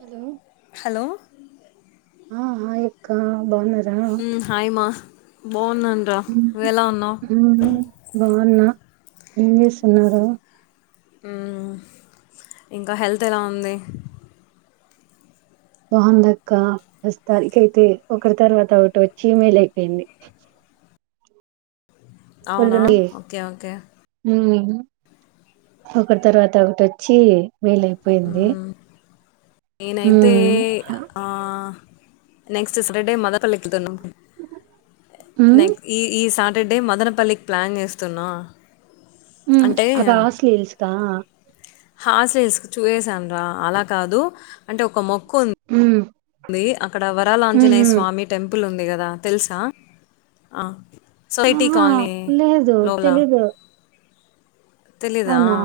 Hello hello ఆ hi అక్క బాగున్నార హమ్ హై మా బాగున్నాను రా నువ్వు ఎలా ఉన్నావు మ్మ్ బాగున్నా ఏం చేస్తున్నారు ఉమ్ ఇంకా హెల్త్ ఎలా ఉంది బాగుంది అక్క ప్రస్తుతానీకైతే ఒకటి తర్వాత ఒకటి వచ్చి ఇమెయిల్ అయిపోయింది అవునా ఓకే ఓకే ఉమ్ ఒకటి తర్వాత ఒకటొచ్చి మేలయిపోయింది మ్మ్ నేనైతే ఆ నెక్స్ట్ సాటర్డే మదనపల్లి ఎక్కుతున్న మ్మ్ ఈ ఈ సాటర్డే మదనపల్లికి ప్లాన్ చేస్తున్నా ఉమ్ [inaudible] అంటే [unintelligible] అదా ఆస్లీ ఇల్స్కా హాస్టస్ చూసేసాను రా అలా కాదు అంటే ఒక మొక్కు ఉం ఉమ్ ది అక్కడ వరాలాంజనేయ స్వామి టెంపుల్ ఉంది కదా తెలుసా ఆహా సొసైటికాలనీ లేదు లో తెలీదు తెలీదా అవునా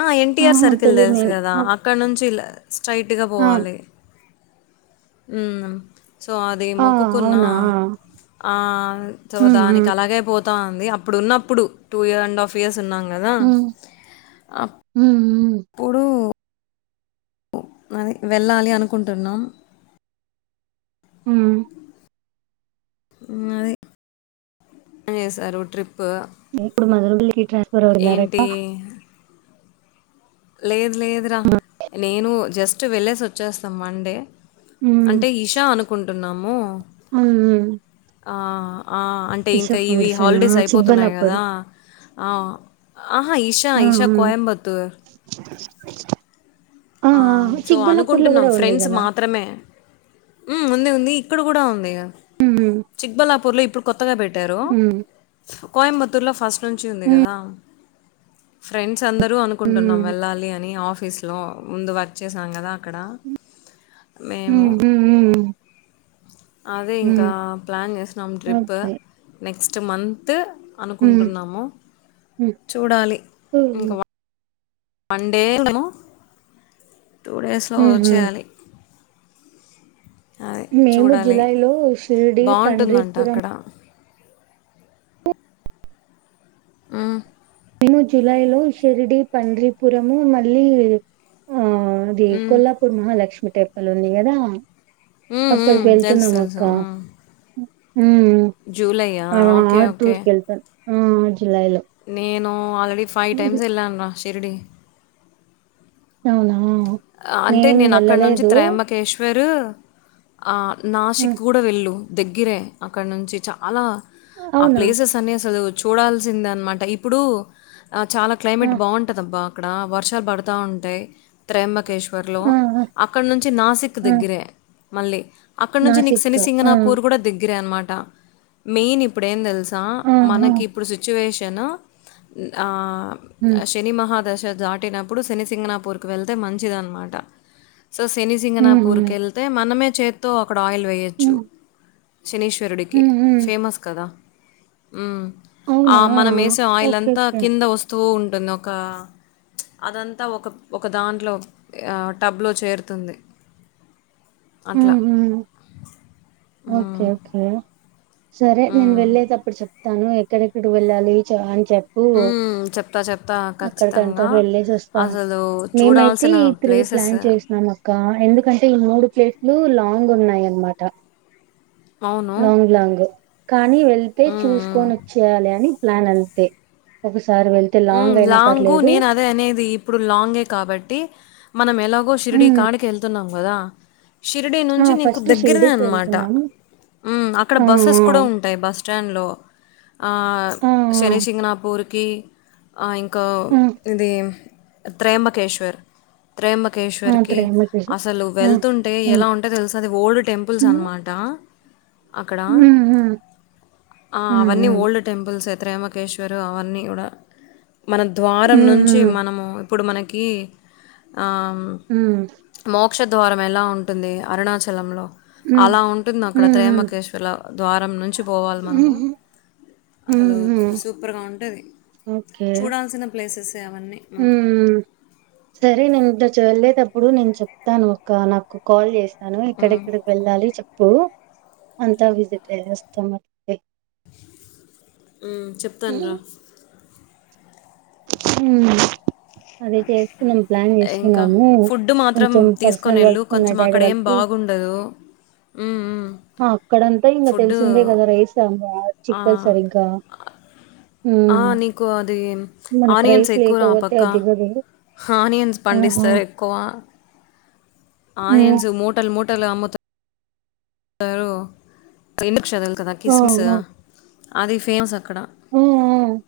ఆ ఎన్టీఆర్ ఆహా సర్కిల్ తెలీదు తెలుసు నేను కదా ఆ అక్కడ నుంచి స్ట్రెయిట్ గా ఆ పోవాలి ఉమ్ సో అది ఆ, మొక్కుకున్న అవునా ఆ సో మ్మ్ దానికి మ్మ్ అలాగే పోతు తా అంది అప్పుడు ఉన్నప్పుడు two year and half years ఉన్నాం కదా ఉమ్ ఉమ్ ఇప్పుడు అది వెళ్ళాలి అనుకుంటున్నాం ఉమ్ హమ్ అది ఏం వేసారు ట్రిప్ ఇప్పుడు మనోళ్ళకి ట్రాన్స్ఫర్ ఎవరున్నారు ఏంటి అక్క లేదు లేదురా నేను జస్ట్ వెళ్ళేసి వచ్చేస్తా మండే అంటే ఇషా అనుకుంటున్నాము ఆ ఆ అంటే ఇంక ఇషా ఇవి ఫౌండేషన్ ఆ హాలిడేస్ అయిపోతున్నాయి చిక్బల్లాపూర్ గదా ఆ ఆహా ఈషా ఆ ఈషా కోయంబత్తూ ఆ సో చిక్బల్లాపూర్ లో అనుకుంటున్నాం కూడా ఉంది ఫ్రెండ్స్ కదా మాత్రమే ఉమ్ ఉంది ఉంది ఇక్కడ గూడా ఉందిగా ఉమ్ చిక్బల్లాపూర్లో ఇప్పుడు కొత్తగా పెట్టారు ఉమ్ కోయంబత్తూర్లో ఫస్ట్ నుంచి ఉంది ఉమ్ గదా ఫ్రెండ్స్ అందరూ అనుకుంటున్నాం వెళ్ళాలి అని ఆఫీస్ లో ముందు వర్క్ చ్చేసాం గదా అక్కడ మేము ఉమ్ ఉమ్ ఉమ్ ఉమ్ అదే ఇంకా ఉమ్ ప్లాన్ చేసినాం ట్రిప్పు ఓకే నెక్స్ట్ మంత్ ఉమ్ అనుకుంటున్నాము ఉమ్ చూడాలి ఉమ్ ఇంకవ వన్ డేమో టూ డేస్ లో ఓ ఉమ్ ఉమ్ చేయాలి మేము చూడాలి జులై లో షిర్డి బాగుంటుందంట పండ్రీపురం అక్కడ అ మేము జులై లో షిరిడి పండ్రీపురము మళ్ళీ ఆ ది కొల్లాపూర్ మహాలక్ష్మి టెపుల్ ఉంది గదా ఉమ్, ఉమ్, అక్కడిక్ తెలుసు వెళ్తున్నాం తెలుసు అక్కా ఉమ్. మ్ జూలైయా ఓకే ఓకే ఆ జులైలొ నేను ఆల్రెడీ ఫై టైమ్స్ ఎళ్ళాను రా షిరిడి అవునా అ అంటే నేను నేన అక్క నుంచి వెళ్ళలేదు త్రయంబకేశ్ వెరూ ఆ నాసిక్ హ్మ్. గూడ వెళ్ళు దగ్గరే అక్కడ్ నుంచి చాలా ఆ అవునా ప్లేసెస్ అన్ని అసలు చూడాల్సిందె అన్మాట ఇప్పుడు ఆ చాలా ఆ క్లైమేట్ బావుంటదబ్బా అక్కడ వర్షాల్ బడతా ఉంటాయ్ త్రయంబకేశ్ వర్ లో ఆ ఆ అక్కడ్ నుంచి నాసిక్ ఆ! దగ్గరే మళ్ళి అక్కడ్నుంచి నీక్ నాసిక్ ఆ సినిసింగనాపూర్ ఆ కూడ దగ్గరే అనమాట మెయిన్ ఇప్పుడే తెలుస్ సా ఆ మనకిప్పుడు సిట్యుయేషను న్ ఆ ఉమ్ అ శ్ పెని మహాదశ దాటినప్పుడు శనిసింగనాపూర్కు వెళ్తే మంచిదనమాట సొ శని ఉమ్ సింగనాపూర్ ఉమ్ కెళ్తే మనమే చేత్తో అక్కడ ఆయిల్ వేయోచ్చు శనీశ్వరుడికి ఉమ్ ఉమ్ ఫేమస్ కదా ఉమ్ ఆ అవునా మనం మేసే ఆయిల్ ఓకే అంతా ఓకే కింద ఒస్ తూ ఉంటుంద్ ఒకా అదంతా ఒక ఒక్ ఒక దాంట్లో యా టబ్లో చేరుతుంది అట్ల ఉమ్ ఉమ్ ఓకే ఓకే సరే నేన్ హ్మ్. వెళ్ళేతప్పుడు చెప్ తను ఎక్కడెక్కడ వెళ్ళాలి చా అన్ చెప్ ప్పు హ్మ్. చెప్తా చెప్తా అక్కడికంతా ఖచ్చితంగా. వెళ్ళేసోస్తా అసలు మేమైతీ చూడాల్సిన ప్రీ ప్లేసెస్ ప్లాన్ చేసినాం అక్క ఎందుకంటే ఈ మూడు ప్లేస్లు లాంగ్ ఉన్నాయి అనమాట అవును. లాంగ్ లాంగ్ కానీ వెళ్తే హ్మ్. హ్మ్. చూసుకొనొచ్చేయాలి అని ప్లాన్ అంతే ఒకసారి వెళ్తే లాంగ్ అయినా పర్లేదు దే అనేది ఇప్పుడు లాంగే కాబట్టి మనం ఎలాగో షరిడి మ్మ్ కాడికి ఎళ్తున్నాం గదా షిరిడి ఆ నుంచి నీకు ఫస్ట్ దగ్గరనే షిర్డీకి అన్మాట వెళ్తున్నాము ఉమ్ అక్కడ ఆ బస్సెస్ కూడా ఉం టయ్ బస్ స్టాండ్లో ఆ ఆ ఆ శనిసింగనాపూర్కి ఆ ఇంకా ఆ ఇది త్రయంబకేశ్వర్ ఆ ఆ! త్రయంబకేశ్వరికి త్రయంబకేశ్వర్ అసలు ఆ వెళ్తుంటే ఆ ఎలా ఉంటది తెలుసా అది ఓల్డ్ టెంపుల్స్ మ్మ్ అన్మాట అక్కడా మ్మ్ మ్మ్ అ మ్మ్ మ్మ్ అవ్వని ఓల్డ్ టెంపుల్స్ త్రయంబకేశ్వరర్ అవన్నీ గూడ మన ద్వారం మ్మ్ నుంచి మనము ఇప్పుడు మనకి ఆ హు మోక్షద్వారం ఎలా ఉంటుంది అరుణాచలంలో మ్మ్ అల ఉంటుంది అక్కడ మ్మ్ త్రయంబకేశ్వర్లొ ద్వారం నుంచి పోవాలి మనము అసలు మ్మ్ మ్మ్ సూపర్గ ఉంటది చూడాల్సిన ప్లేసెసే అవన్నీ హు మనం. సరే నేను [unintelligible] నుంచి వెళ్ళేటప్పుడు నేను చెప్తాను అక్కా నాకు కాల్ చేస్ [unintelligible] హ్మ్. ఎక్కడెక్కడికి వెళ్ళాలి చెప్పు అంతా విజిట్ [unintelligible] ఆ చెప్తాను రా హు అదే చేస్తున్నాం ప్లాన్ ఇంకా చేస్తున్నాము ఫుడ్ మాత్రం కొంచెం పర్సనల్ వర్క్స్ ఉన్నాయ్ డాడీ వాళ్ళకి డదు ఉ ఉ అక్కడంతా ఇంగ తెలిసిందే గదా రైస్ [unintelligible] చిక్కదు ఆ! సరిగ్గా ఆ నీకు అది మనకి ఆనియన్స్ రైస్ ఎక్కువరా ఆ లేకపోతే పక్క అది దిగదు హానియన్స్ ఆహా. పండిస్తారు ఎక్కువ ఉమ్, ఆనియన్స్ ముటల్ ముటల్ అమ్ముత అసలు ఎందుకు [unintelligible] కదా కిస్మిసు ఓహో. అది ఫేమస్ అక్కడ ఉమ్, ఉమ్.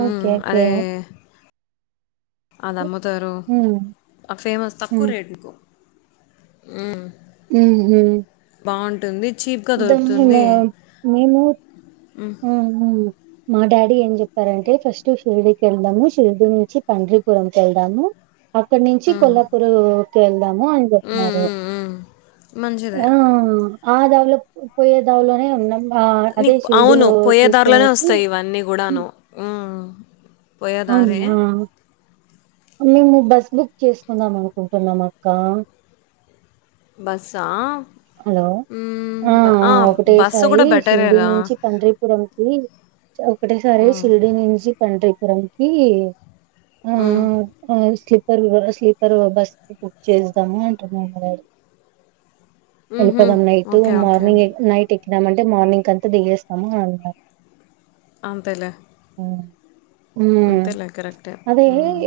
ఓకే ఓకే అదమ్ముతారు ఉమ్, [unintelligible] ఫేమస్ తక్కువ ఉమ్, రేట్లుకు ఉ బావుంటుంది చీప్గ దొరుకుతుంది మేము ఉహు మా డాడీ ఏం చెప్పారంటే ఫస్ట్ షిరికి వెళ్దాము షిరిడి నుంచి పండ్రిపురంకి ఎళ్దాము అక్కడ్నించి కొల్లాపూరుకి వెళ్దాము అని చెప్న్నారు ఉ ఆ ఆ దారిలో పోయే దారిలోనే ఉన్నం ఆ అదే నీకు అవును షిరిడిలో పోయే దారిలోనే చూసుకునేసి వస్తాయ్ ఇవన్నీ గూడాను ఉమ్, ఉ అవునా మేము బస్ బుక్ చేసుకుందాం అనుకుంటున్నం అక్కా బస్సా హలో హ్మ్. ఆ బ బస్సు ఒకటేసారి గూడా షిరిడి బెటరేరా. నుంచి [unintelligible] పురం కి ఒకటేసారి హ్మ్. షిరిడి నుంచి పండ్రిపురంకీ ఆ ఆ స్లీపరు స్లీపరు బస్ బుక్ చేద్దము అంటున్నడు మా డాడి హుహు. వెళ్ళిపోదాం night okay. Okay. Morning night ఎక్కినామంటే మార్నింగ్ అంతా దిగేస్తాము అని అన్నారు అంతేలే [unintelligible] అంతేలే కరెక్టే. హ్మ్.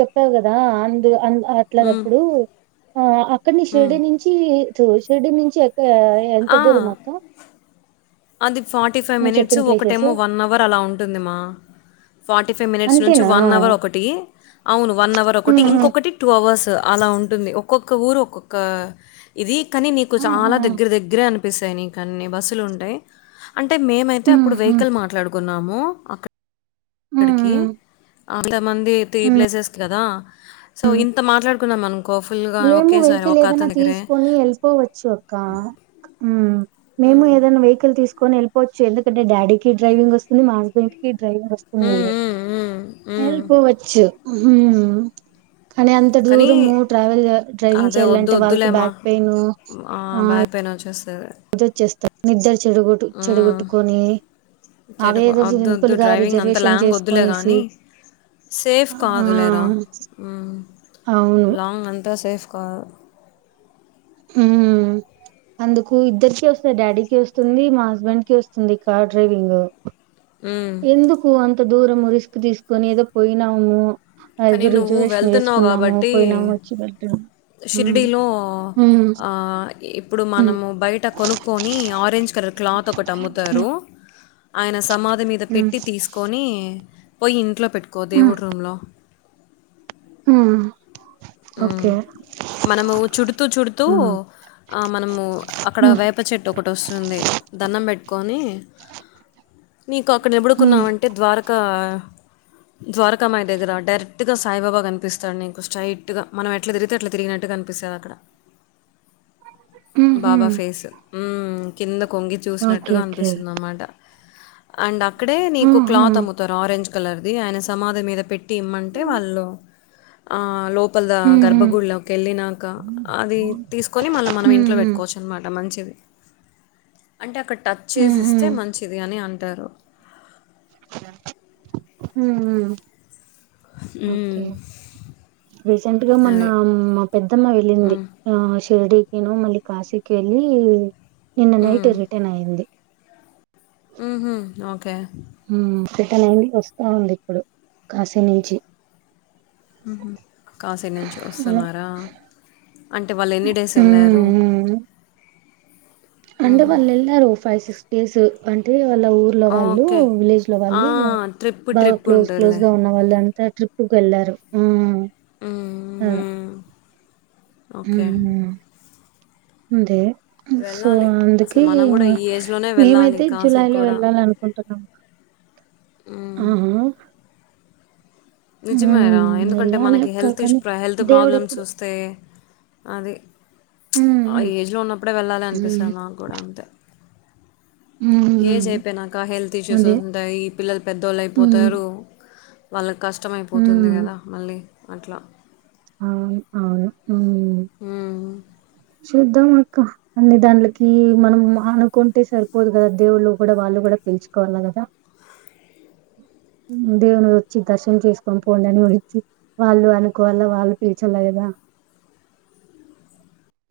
చెప్పావు గదా అందు అన్ అట్లా హ్మ్. అప్పుడు ఆ అక్కడ్ని షిరిడి నుంచి తు షిరిడి నుంచి ఎక్కా ఎంత ఆ! దూరం అక్క అది ఫార్టీ ఫై నువ్వు మినిట్స్ చెప్పిన ప్లేసెస్ ఒకటేమో వన్ అవర్ అలా ఉంటుంది మా ఫార్టీ ఫై మినిట్స్ నుంచి అంతేనా వన్ అవర్ ఒకటి అవును వన్ అవర్ ఒకటి మ్మ్ హ్మ్ ఇంకొకటి టూ అవర్స్ అల ఉంటుంది ఒక్కొక్క ఊరు ఒక్కొక్క ఇది కనీ నీకు చాల ఆహా దగ్గర దగ్గరే అనిపిస్తాయి నీకు అన్ని బస్సులు ఉంటయ్ అంటే మేమైతే మ్మ్ అప్పుడు హ్మ్ వెహికల్ మాట్లాడుకున్నాము అక్క మ్మ్ క్కడికి హ్మ్ అంతమంది త్రీ హ్మ్. ప్లేసెస్ కి కదా సో హ్మ్. ఇంత మాట్లాడుకున్నాం అను మేము వెహికల్ ఏదైనా తీసుకొని ఎళ్ళిపోవచ్చు అక్కా ఉమ్ మేము ఏదైనా వెహికల్ తీసు కొని ఎళ్ళపోవచ్చు ఎందుకంటే డాడీకి డ్రైవింగ్ వస్తుంది మా హస్బెండ్ కి డ్రైవింగ్ వస్తుంది హ్మ్. హ్మ్. హ్మ్. హ్మ్. ఎళ్ళిపోవచ్చు కనీ అంత కానీ దూరము ట్రావెల్ జె డ్రైవింగ్ అదే వద్దు చేయాలంటే వాళ్ళకి వద్దులేమా బ్యాక్ పెయిను ఆ పెయిన్ వచ్చేస్తాది. వచ్చేస్తార నిద్ద్ర చెడుగొట్టు చెడగొట్టుకొనీ అదే చేటుకు ఏదో వద్దు వద్దు సింపుల్గా డ్రైవింగ్ అంత రిజర్వేషన్ లాంగ్ వద్దులే చేసుకొనేసి కానీ సేఫ్ ఆ కాదులేరా ఉమ్ అవును లాంగ్ అంతా సేఫ్ కాదు. ఉమ్ అందుకు ఇద్దరికి వస్తది డాడీకిి వస్తుంది మా హస్బెండ్ కి వస్తుంది కార్ డ్రైవింగు మ్మ్. ఎందుకు అంత దూరము రిస్క్ తీసుకొని ఏదో పోయినాము. కానీ అదు నువ్వు రిజర్వేషన్ వెళ్తున్నావు చేసుకున్నాము పోయినాము వచ్చినట్టు షిరిడిలో ఆ ఇప్పుడు ఉమ్ మనము బయట కొనుక్కొని ఆరెంజ్ కలర్ క్లాత్ ఒకటి అమ్ముతరూ ఆయన సమాధి మీద ఉమ్ పెట్టి తీసుకొని పోయి ఇంట్లో పెట్టుకో దేవుడు రూంలో హా ఆ మనము చుడుతూ చుడుతూ ఉమ్ ఆ మనము అక్కడ ఉమ్ వేప్ ప చెట్టు ఒకటి వస్తుంది దన్నం పెట్టుకొనీ నీకు అక్కడ ఉమ్ నిబడుకున్నావంటే ద్వారకా ద్వారకామయ దగ్గర డైరెక్ట్గా సాయిబాబా కనిపిస్తాడు నీకు స్ట్రైట్ టుగా మనం ఎట్ల తిరిగితే అట్ల తిరిగినట్టు కనిపిస్తది అక్కడ ఉహూ బాబా ఫేస్ ఉమ్ కిందకొంగి ఓకే చూసినట్టుగా ఓకే అనిపిస్తుంది అన్మాట అండ్ అక్కడే నీకు ఉహూ క్లాత్ అమ్ముతారు ఆరెంజ్ కలర్ది ఆయన సమాధి మీద పెట్టి ఇమ్మంటే వాళ్ళు ఆ లోపల ద ఉహూ గర్భగుడిలో కెళ్ళినాక అది తీసుకొని మళ్ళ మనం ఇంట్లో ఉహూ పెట్టుకోవచ్చు అనమాట మంచిది అంటే అక్కడ టచ్ చేసి ఉహూ ఇస్తే మంచిది అని అంటారు. ఉహు హ్మ్. ఒకే రీసెంట్గా మొన్న అది. మా పెద్దమ్మ వెళ్ళింది. హ్మ్. ఆ షిర్డికిను మళ్ళీ కాశీకి వెళ్ళి నిన్న నైట్ హ్మ్. రిటర్న్ అయ్యింది. ఉహు ఓకే ఉ రిటన్ అయింది వస్తా ఉంది ఇప్పుడు కాశీ నుంచి కాశీ నుంచి ఉమ్ వస్తున్నారా? అంటే వాళ్ళు ఎన్ని డేస్ వెళ్ళారు? ఉమ్. అంటే హుహు. వాళ్ళు వెళ్ళారు ఫైవ్ సిక్స్ డేస్ అంటే వాళ్ళ ఊరు లో వాళ్ళు ఓకే. విలేజ్ లో ఆ! వాళ్ళు ట్రిప్ బాగా ట్రిప్ క్లోజ్ క్లోజ్ ఉంటదిలే. గా ఉన్నా వాళ్ళంతా ట్రిప్కి వెళ్ళారు. ఉ హ్మ్. హ్మ్. ఓకే ఉహు ఉంది సో వెళ్ళాలి అందుకే అసలు మనం ఇగ కూడా ఈ ఏజ్లోనే వెళ్ళాలి మేమైతే జూలై కాశీకి లో కూడా వెళ్ళాలి అనుకుంటునం. ఉమ్, ఆహా నిజమే రా ఉమ్ ఎందుకంటే వెళ్ళాలి మనకి అక్క హెల్త్ ఇష్ కానీ ప్రే హెల్త్ దేవుడు ప్రాబ్లమ్స్ ఎప్పుడు వస్ స్తే అది ఉమ్ ఆ ఉమ్ ఏజ్లో ఉన్నప్పుడే వెళ్ళాలి అనిపిస్తుంది నాగూడ అంతే ఉమ్ ఏజ్ ఉమ్ అయిపోయినాక హెల్త్ ఇష్యూస్ అదే ఉంటాయి ఈ పిల్లలు ఉమ్ పెద్దోలైయిపోతారు వాళ్ళ కష్టమైపోతుంది ఉమ్ కదా మళ్ళీ అట్లా అవును అవును హ్మ్ హ్మ్మ్ చూద్ద్దంమక్క అన్ని దాంలోకి మనం అనుకుంటే సరిపోదు కదా దేవుళ్ళు కూడా వాళ్ళు కూడా పిలుచుకోవాల కదా దేవుని వచ్చి దర్శనం చేసుకొని పోండని వడిచ్చి వాళ్ళు అనుకోవాల వాళ్ళు పిలచలే కదా